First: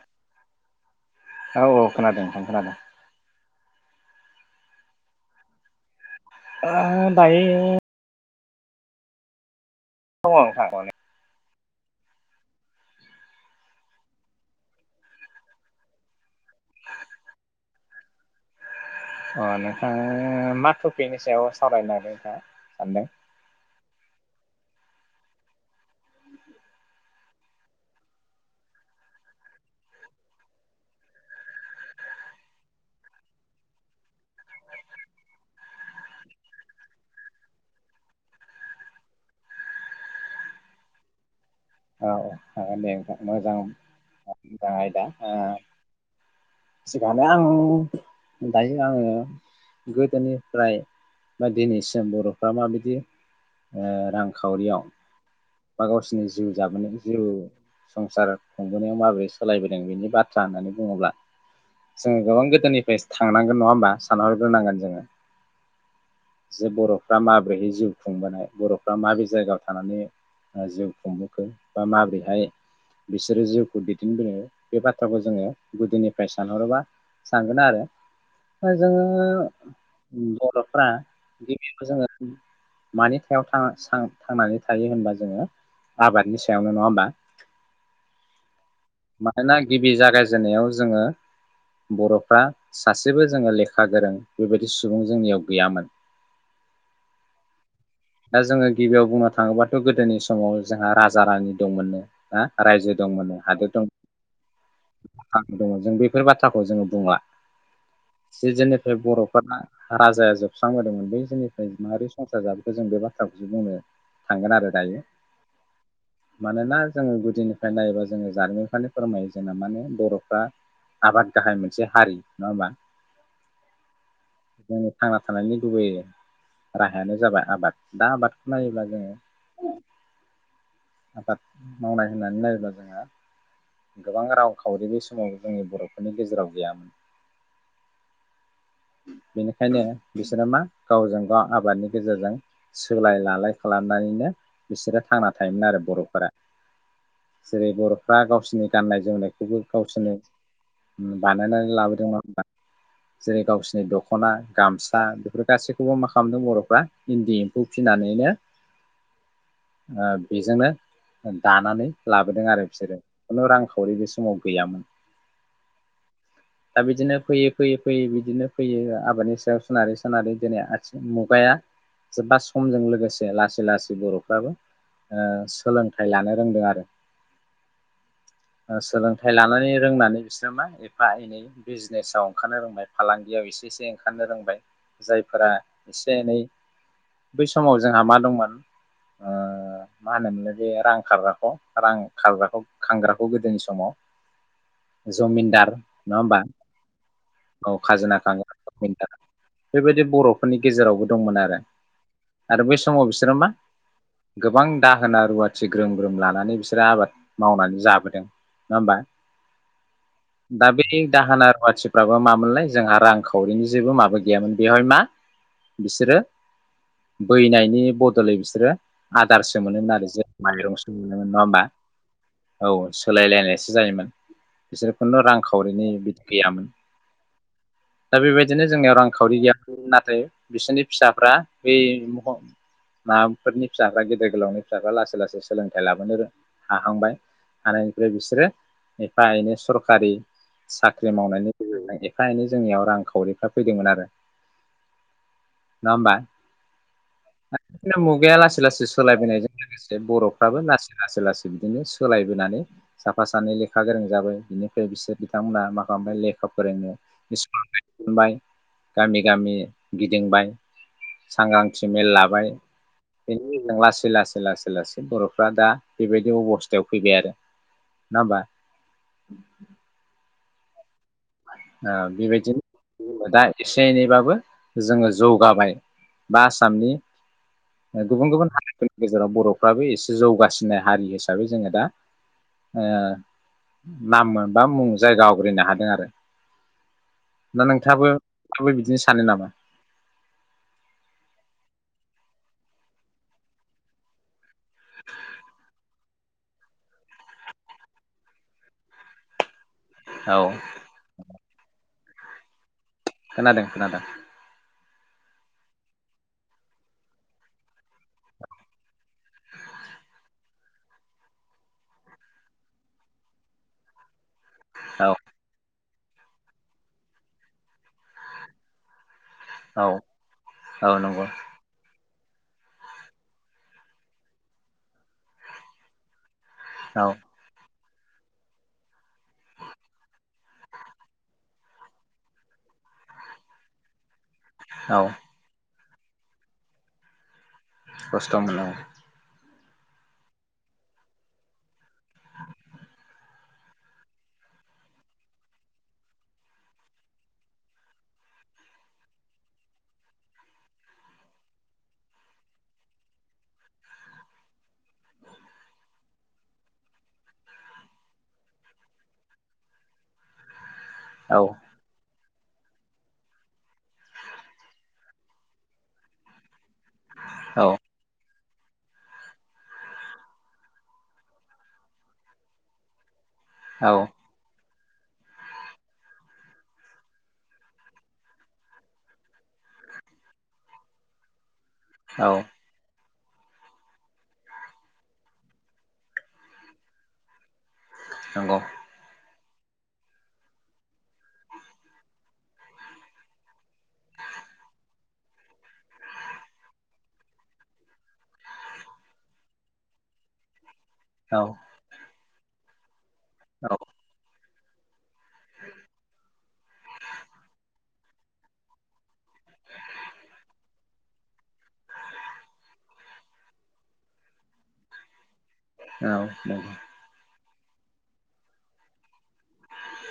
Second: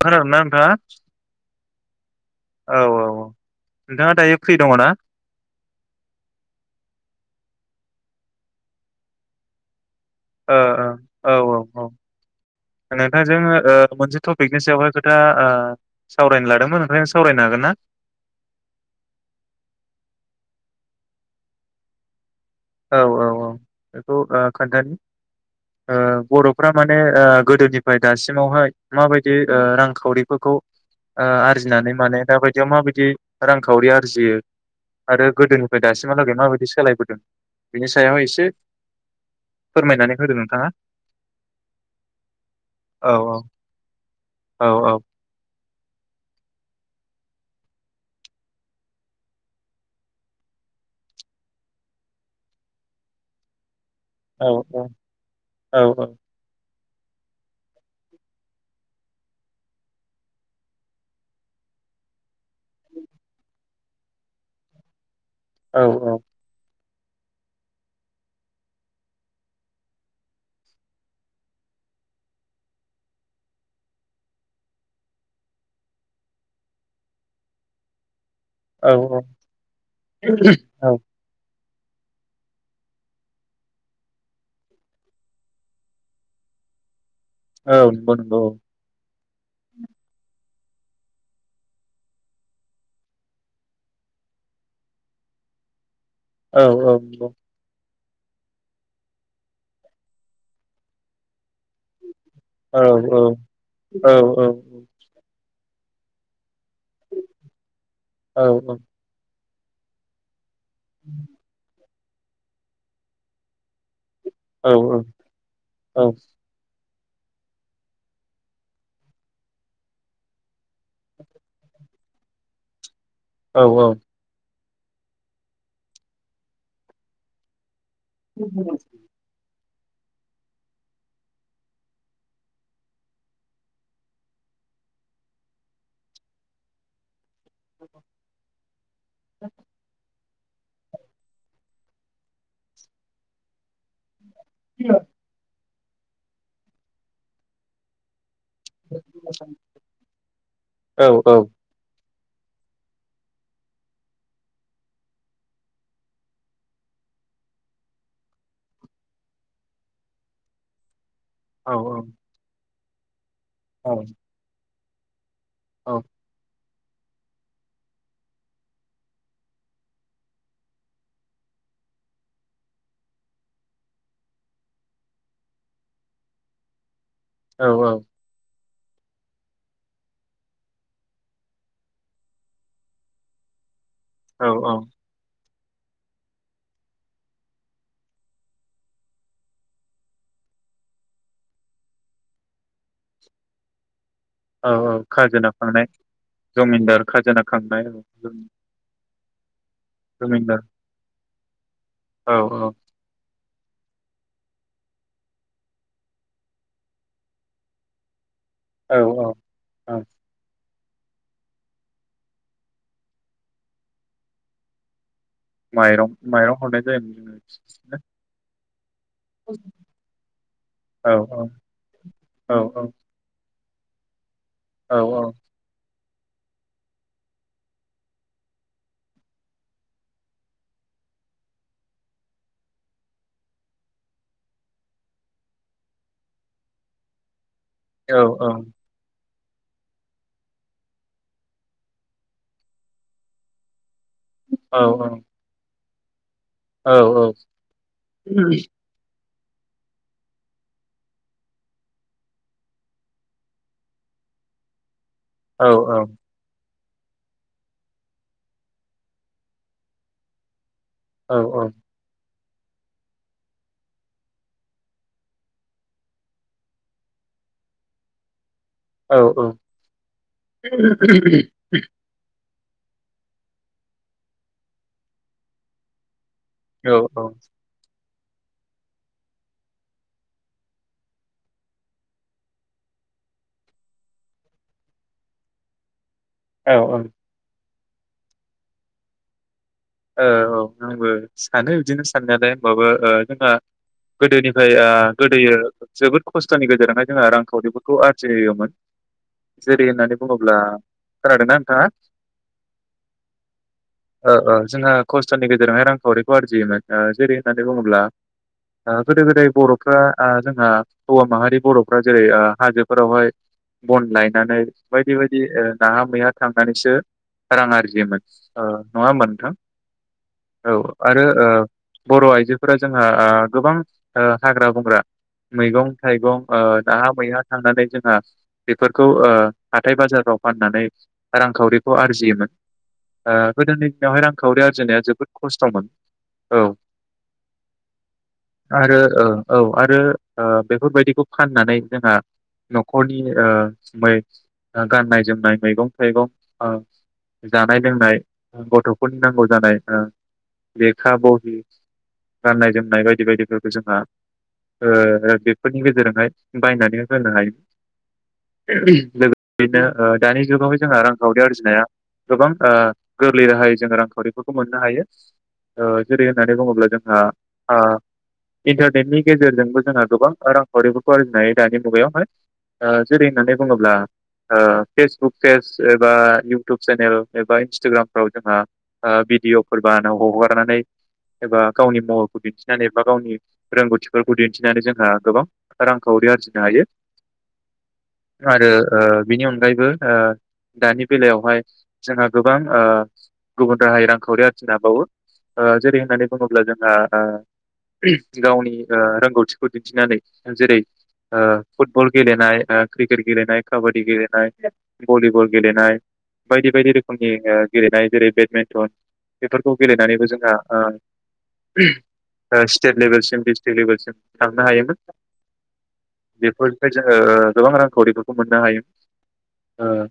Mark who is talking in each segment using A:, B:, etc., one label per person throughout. A: खोनादोंना नोंथाङा?
B: औ औ खोनादों थां खोनादों
A: औ औ नोंथाङा दायो फ्रि दङ ना?
B: आ दायो दङ
A: ओ
B: नोंथां
A: ओ
B: माने
A: औ औ औ नोंथांजों ओ मोनसे टपिकनि सायावहाय खोथा ओ सावरायनो लादोंमोन नोंथांजों सावरायनो हागोन ना
B: अ नोंथां मा टपिकनि सायाव सावरायनो नागिरदों नोंथाङा
A: औ
B: सान्दों
A: औ औ बेखौ ओ खोन्थानो ओ बर'फ्रा माने गोदोनिफ्राय दासिमावहाय माबायदि रांखावरिफोरखौ आरजिनानै माने दाबायदियाव माबायदि रांखावरि आरजियो आरो गोदोनिफ्राय दासिमहालागै माबायदि सोलायबोदों बिनि सायाव एसे फोरमायनानै होदो नोंथाङा
B: औ हागोनदे
A: औ
B: नोंथां मोजां
A: औ
B: मोजां आयदा ओ सिखानो आं दायो आङो गोदोनिफ्राय बा दिनैसिम बर'फ्रा माबायदि ओ
A: औ औ
B: रांखावरियाव
A: औ
B: बा गावसिनि
A: औ
B: जाबोनाय जिउ संसार खुंबोनायाव माबोरै सालायबोदों बेनि बाथ्रा होननानै बुङोब्ला जोङो गोबां गोदोनिफ्राय थांनांगोन नङा होमबा सानहरग्रोनांगोन जोङो
A: औ औ
B: जे बर'फ्रा माब्रैहै जिउ खुंबोनाय बर'फ्रा माब्रै जायगायाव थानानै जिउ खुंदो बा माबोरैहाय बिसोरो जिउखौ दैदेनबोनो बे बाथ्राखौ जोङो गोदोनिफ्राय सानहरोबा सानगोन आरो ओ
A: औ औ
B: जोङो
A: औ
B: बर'फ्रा बेखौ जोङो मानि सायाव थां सां थांनानै थायो होनबा जोङो आबादनि सायावनो नङा होमबा
A: औ [unintelligible]
B: मानोना गिबि जागायजेननायाव जोङो बर'फ्रा सासेबो जोङो लेखा गोरों बेबायदि सुबुं जोंनियाव गैयामोन
A: औ औ नंगौ
B: दा जोङो गिबियाव बुंनो थाङोबाथ' गोदोनि समाव जोंहा राजा रानि दंमोननो ना
A: औ
B: रायजो
A: औ
B: दंमोननो
A: औ औ
B: दंङ जों बेफोर बाथ्रा बाथ्राखौ जोङो बुंङा
A: औ
B: जे जोंनिफ्राय बर'फोरा राजाया जो बस्रांबोदोंमोन बै समनिफ्राय मारै संसार जाबोदो जों बे बाथ्राखौसो बुंनो थांगोन
A: औ
B: आरो दायो
A: औ
B: मानोना जोंङो गुदिनिफ्राय नायोबा जोंङो जारिमिनखौनो फोरमायो जोंना माने बर'फ्रा आबाद गाहाय मोनसे हारि नङा होमबा
A: औ औ
B: जोंनि थांना थानायनि गुबै राहायानो जाबाय आबाद दा बाथखौनायब जोंङो आबाद मावनाय होननानै नायोब्ला जोंहा गोबां रावखावरि बे समाव जोंनि बर'फोरनि गेजेराव गैयामोन। बेनिखायनो बिसोरो मा गावजों गाव आबादनि गेजेरजों सोलाय लालाय खालामनानैनो बिसोरो थांना थायोमोन आरो। बर'फोरा जेरै बर'फ्रा गावसिनि गाननाय जोमनायखौबो गावसोरनो बानायनानै लाबोदोंमोन। जेरै गावसिनि दख'ना गामसा बेफोर गासैखौबो मा खालामदों बर'फ्रा इन्दि एम्फौ फिनानैनो बेजोंनो दानानै लाबोदों आरो। बिसोरो खुनु रांखावरि बे समाव गैयामोन।
A: औ
B: दा बिदिनो फैयै फैयै फैयै बिदिनो फैयै आबादनि सायाव सोनारै सोनारै दिनै आथिं मुगाया एबा समजों लोगोसे लासै लासै बर'फ्राबो सोलोंथाइ लानो रोंदों आरो।
A: औ औ
B: सोलोंथाइ लानानै रोंनानै बिसोरो मा एफा एनै बिजनेसाव ओंखारनो रोंबाय फालांगियाव एसे एसे ओंखारनो
A: औ
B: रोंबाय
A: औ
B: जायफोरा एसे एनै बै समाव जोंहा मा दंमोन ओ मा होनोमोनल बे रां खारग्राखौ रां खारग्राखौ खांग्राखौ गोदोनि समाव
A: औ औ खाजोना
B: जमिनदार
A: खांनाय
B: नङा होमबा
A: जमिनदार खाजोना खांनाय
B: खाजोना
A: औ
B: खांग्रा जमिनदार बेबायदि बर'फोरनि
A: जमिनदार
B: गेजेरावबो दंमोन आरो
A: औ
B: आरो बै समाव बिसोरो मा गोबां दाहोना रुवाथि ग्रोम ग्रोम लानानै बिसोरो आबाद मावनानै जाबोदों नङा होमबा
A: औ औ औ।
B: दा बे दाहोना रुवाथिफ्राबा मामोनलाय जोंहा रांखावरिनि जेबो माबा गैयामोन, बेवहाय मा
A: माइरं
B: बिसोरो
A: माइरं हरनाय जायोमोन जोङो
B: बैनायनि
A: बिसोरनो
B: बदलै बिसोरो आदारसो मोनोमोन आरो जों माइरंसो
A: औ
B: मोनोमोन। नङा
A: औ
B: होमबा? औ सोलायलाय नायसो जायोमोन। बिसोर
A: औ
B: खुनु रांखावरिनि बिदि गैयामोन दा बेबायदिनो जोंनियाव रांखावरि गैयाम नाथाय बिसोरनि फिसाफ्रा बै माबाफोरनि फिसाफ्रा गेदेर गोलावनि फिसाफ्रा लासै लासै सोलोंथाइ लाबोनो रों हाहांबाय, हानायनिफ्राय
A: औ औ
B: बिसोरो एफा एनै सरखारि साख्रि मावनायनि गेजेरजों एफा एनै जोंनियाव रांखावरिफ्रा फैदोंमोन आरो।
A: औ औ।
B: नङामबा? [unintelligible] मुगाया लासै लासै सोलायबोनायजों लोगोसे बर'फ्राबो लासै-लासै-लासै बिदिनो सोलायबोनानै साफा सानै लेखा गोरों जाबाय बिनिफ्राय बिसोर बिथांमोनहा
A: औ
B: माखा मोनबाय लेखा फोरोंनो। [unintelligible] गामि गामि गिदिंबाय, सांग्रांथि मेल लाबाय। बेनि उनाव लासै लासै लासै लासै बर'फ्रा दा बेबायदि अब स्थायाव फैबाय आरो। नङा होमबा?
A: औ औ। [inaudible]
B: आ बेबायदिनो दा एसे एनैबाबो जोङो जौगाबाय। बा
A: औ
B: आसामनि
A: औ
B: गुबुन गुबुन हारिफोरनि गेजेराव बर'फ्राबो एसे जौगासिननाय हारि हिसाबै जोङो दा ओ नाम मोन बा मुं जायगा आवग्रिनो हादों आरो।
A: औ औ।
B: दा नोंथाङाबो बेबायदिनो सानो नामा?
A: ओ औ आंबो सानो बिदिनो साननायालाय होनबाबो ओ जोंहा गोदोनिफ्राय ओ गोदोयो जोबोद खस्थ'नि गेजेरजोंहाय जोंहा रांखावरिफोरखौ आरजिहोयोमोन। जेरै होननानै
B: औ
A: बुङोब्ला खोनादों ना नोंथाङा?
B: खोनादों खोनादों।
A: ओ ओ जोंहा खस्थ'नि गेजेरावहाय रांखावरिखौ आरजियोमोन ओ जेरै होननानै बुङोब्ला ओ गोदो गोदाय बर'फ्रा ओ जोंहा हौवा माहारि बर'फ्रा जेरै हाजोफोरावहाय बन लाय नानै
B: औ
A: बायदि बायदि ओ नाहा मैहा थांनानैसो रां आरजियोमोन। ओ नङा होनबा नोंथां? औ
B: औ
A: आरो
B: नंगौ
A: ओ बर' आइजोफोरा जोंहा गोबां हाग्रा बंग्रा मैगं थाइगं
B: औ
A: दाहा मैहा थांनानै जों बेफोरखौ हाथाय बाजाराव फाननानै रांखावरिखौ आरजियोमोन गोदोनि दिनहाय रां खौावरि आरजिनाया
B: औ
A: जोबोद खस्थ'मोन औ
B: खस्थ' मोन
A: आरो ओ औ आरो बेफोरबायदिखौ फाननानै जोंहा न'खरनिै गाननाय जोमनाय मैगं थाइगं जानाय लोंनाय गथ' बेनि नांगौ जानाय लेखा बहि गाननाय जोमनाय बायदि बायदिफोरखौ जोंहा बेफोरनि गेजेरजोंहाय बायनानै होनो हायो लोगोसेनो दानि जुाव जोंहा
B: औ
A: रांखावरि आरजिनाया गोबां गोरलै राहाय जोङो रांखावरिफोरखौ मोननो हायो जेरै होननानै बुङोब्ला जोंहा
B: औ
A: इन्टारनेटनि गेजेरजोंबो जोंहा गोबां रांखावरिबो फ आरजिनो हायो दानि मुगायावहाय जेरै होननानै
B: औ
A: बुङोब्ला फेसबुक पेज एबा इउटुब चेनेल एबा इन्स्टाग्रामफ्राव जोंहा भिदििअफोरबानो हगारनानै एबा गावनि
B: औ
A: माखौ दिन्थिनानै बा गावनि रोंगौथिफोरखौ दिन्थिनानै जोंहा गोबां रांखावरि आरजिनो हायो
B: नंगौ
A: आरो आ बिनि अनगायैबो दानि बेलायावहाय जोंहा गोबां गुबुन राहायै रांखावरि आरथििनो हाबावो जेरै होननानै बुङोब्ला जोंहा गावनि रोंगौथिखौ दिन्थिनानै जेरै आ
B: औ
A: फुटबल [inaudible] क्रिकेट गेलेनाय ख
B: औ
A: काबड्ि गेलेनाय भलिबल गेलेनाय बायदि बायदि रोखोमनि गेलेनाय जेरै बे मेन्टन बेफोरखौ गेलेनानैबो जोंहा ओ स्टेट लेभेलसिम डिस्ट्रिक लेभेलसिम थांनो हायोमोन
B: औ नंगौ
A: बेफोरखाय जोङो ओ गोबां रांखावरिफोरखौ मोननो हायो ओ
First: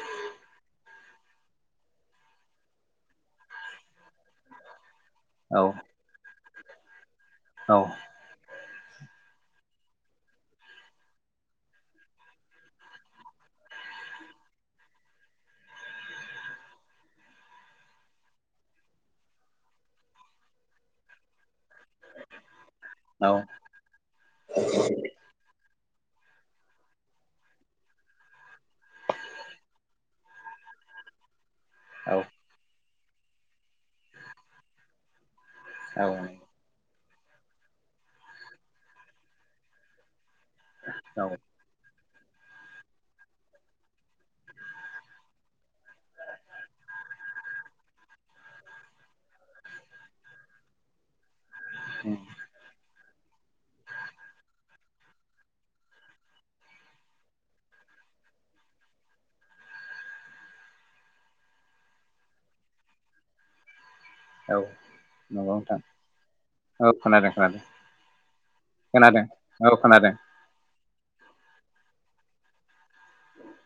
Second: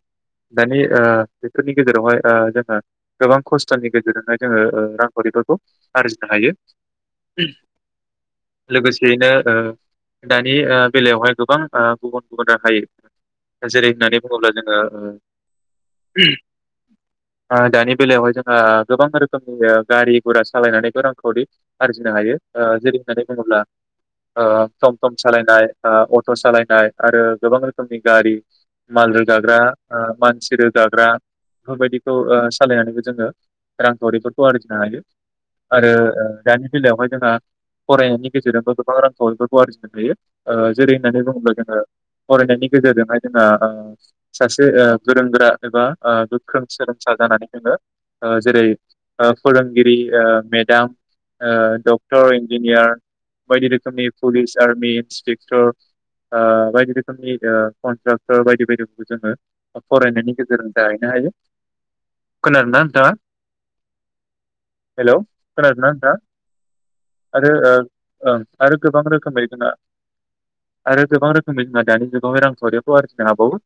A: दानि ओ बेफोरनि गेजेरावहाय ओ जोंहा गोबां खस्थ'नि गेजेरजोंनो ओ जोङो रां खावरिफोरखौ
B: औ
A: आरजिनो हायो
B: औ
A: लोगोसेयैनो ओ दानि ओ बेलायावहाय गोबां ओ गुबुन गुबुन राहायै जेरै होननानै बुङोब्ला जोङो ओ दानि बेलायावहाय जोंहा गोबां रोखोमनि गारि गुरा सालायनानैखौ रांखावरि आरजिनो हायो ओ जेरै होननानै
B: औ
A: बुङोब्ला ओ टम टम सालायनाय ओ अट' सालायनाय आरो गोबां रोखोमनि गारि माल रोगाग्रा ओ मानसि रोगाग्रा बेफो
B: औ
A: रबायदिखौ ओ [unintelligible] जोङो रांखावरिफोरखौ आरजिनो हायो। आरो
B: औ
A: ओ दानि बेलायावहाय जोंहा फरायनायनि गेजेरजोंबो गोबां रांखावरिफोरखौ आरजिनो हायो। ओ जेरै
B: औ
A: होननानै बुङोब्ला जोङो फरायनायनि गेजेरजोंहाय जोङो सासे ओ गोरों गोरा एबा ओ गोख्रों सोलोंसा जानानै जोङो ओ जेरै ओ फोरोंगिरि ओ मेडाम ओ
B: उम
A: डक्टर इन्जिनियार बायदि रोखोमनि पुलिस आर्मि इन्सपेक्टर ओ बायदि रोखोमनि ओ कन्ट्राक्टर बायदि बायदिफोरखौ जोङो फरायनायनि गेजेरजों जाहैनो हायो। खोनादों ना नोंथाङा?
B: औ
A: हेल'
B: नंगौ नोंथां
A: खोनादों ना नोंथाङा
B: औ खोनादों
A: आरो
B: खोनादों
A: ओ ओं आरो गोबां
B: खोनादों
A: रोखोमै
B: औ
A: जोंहा
B: खोनादों
A: आरो गोबां रोखोमै जोंहा दानि जुग गावहाय रांखावरियावखौ आरजिनो हाबावो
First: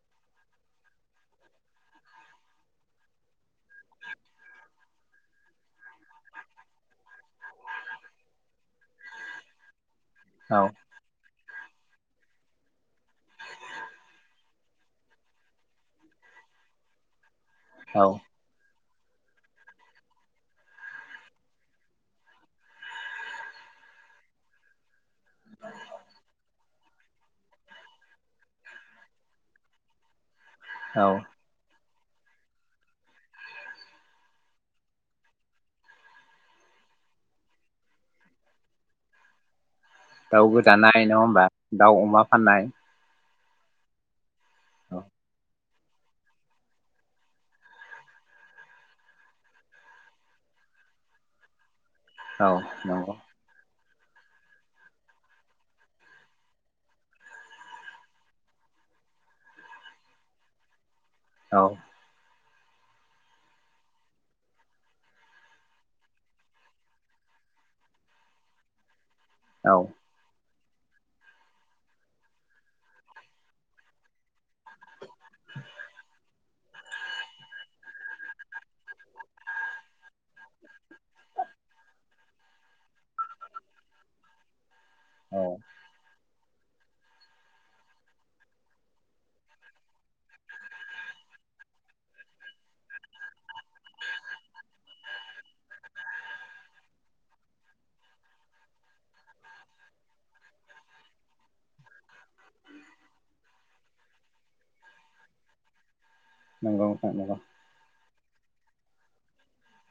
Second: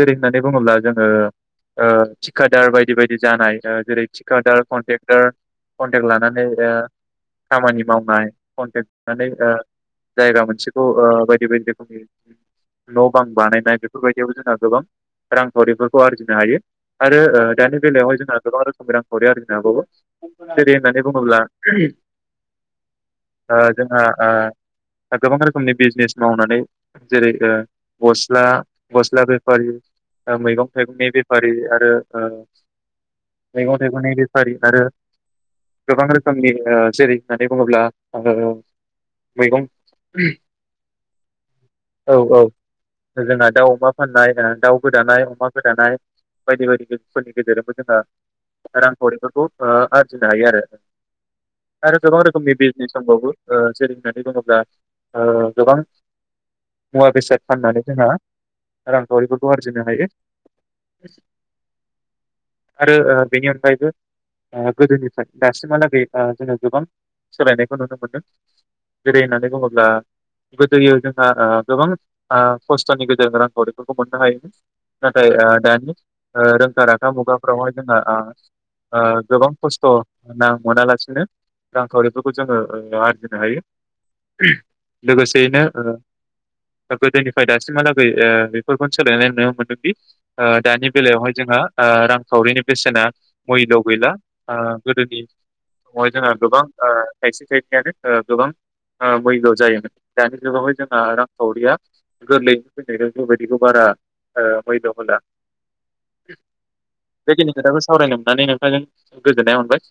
A: जेरै होननानै बुङोब्ला जोङो ओ टिकादार बायदि बायदि जानाय ओ जेरै टिकादार कनटेक टार कन्टेक्ट लानानै ओ खामानि मावनाय कन्टेक्ट लानानै ओ जायगा
B: औ
A: मोनसेखौ ओ बायदि बायदि न' बां बानायनाय बेफोरबायदियावबो जोंहा गोबां रांखावरिफोरखौ आरजिनो हायो। आरो ओ दानि
B: औ
A: बेलायाव जोंहा गोबां रो रांखावरि आरजि हाबावे जेरै होननानै बुङोब्ला ओ जोंहा ओ गोबां रोखोमनि बिजनेस मावनानै जेरै ओ गस्ला गस्ला बेफारिया ओ मैगं
B: औ
A: थाइगंनि बेफारि आरो ओ ओ मैगं थाइगंनि आरो गोबां रोखोमनि ओ जेरै होननानै बुङोब्ला ओ मैगं
B: दाउ गोदानाय नङा होमबा दाउ अमा फाननाय
A: जोंना दाउ अमा फाननाय होन दाउ
B: औ
A: गोदानाय अमा गोदानाय। बायदि बायदिफोरनि गेजेरावबो जोंङो रांखावरिफोरखौ आरजिनो हायो आरो। आरो गोबां
B: औ
A: रोखोमनि बिजनेस
B: नंगौ
A: दंबावो। ओे जेरै होननानै बुङोब्ला ओ गोबां मुवा बेसाद फाननानै जोंहा रांखावरिफोरखौ आरजिनो हायो।
B: औ।
A: आरो ओ बेनि अनगायैबो ओ गोदोनिफ्राय दासिमहालागै जोङो गोबां सोलायनायखौ नुनो मोनदों। गोदै होननानै
B: औ
A: बुङोब्ला गोदो जोंहा गोबां ओ खस्थ'नि गेजेरजों रांखावरिफोरखौ मोननो हायोमोन। नाथाय दानि रोंखा राखा मुगाफ्रावहाय जोंहा गोबां खस्थ' ना मोनालासिनो रांखावरिफोरखौ जोङो आरजिनो हायो।
B: औ
A: लोगोसेयैनो ओ गोदोनिफ्राय दासिमहालागै ओ बेफोरखौनो सोलायनाय नुनो मोनदोंदि दानि बेलायावहाय जोंहा ओ रांखावरिनि बेसेना मैल' गैला ओ गोदोनि समावहाय जोंहा गोबां ओ थायसे थायनैयानो ओ गोबां मैल' जायोमोन दानि जुगावहाय जोंहा रांखावरिया गोरलैयैनो फैनायखाय बेबायदिखौ बारा ओ मैल' होला।
B: नंगौ नोंथां नंगौ
A: बेखिनि खोथाखौ सावरायदों। होननानै नोंथांजों गोजोननाय मोनबाय।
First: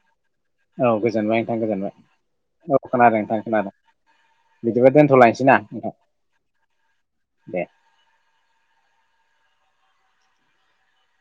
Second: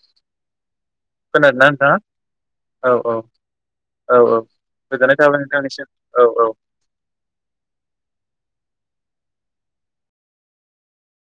B: औ गोजोनबाय नोंथां
A: खोनादोंना नोंथाङा
B: गोजोनबाय औ खोनादों नोंथां खोनादों
A: औ औ
B: बिदिबा
A: गोजोननाय थाबाय
B: दोनथ'लायसै ना
A: नोंथांनिसिम
B: नोंथां
A: औ औ
B: दे।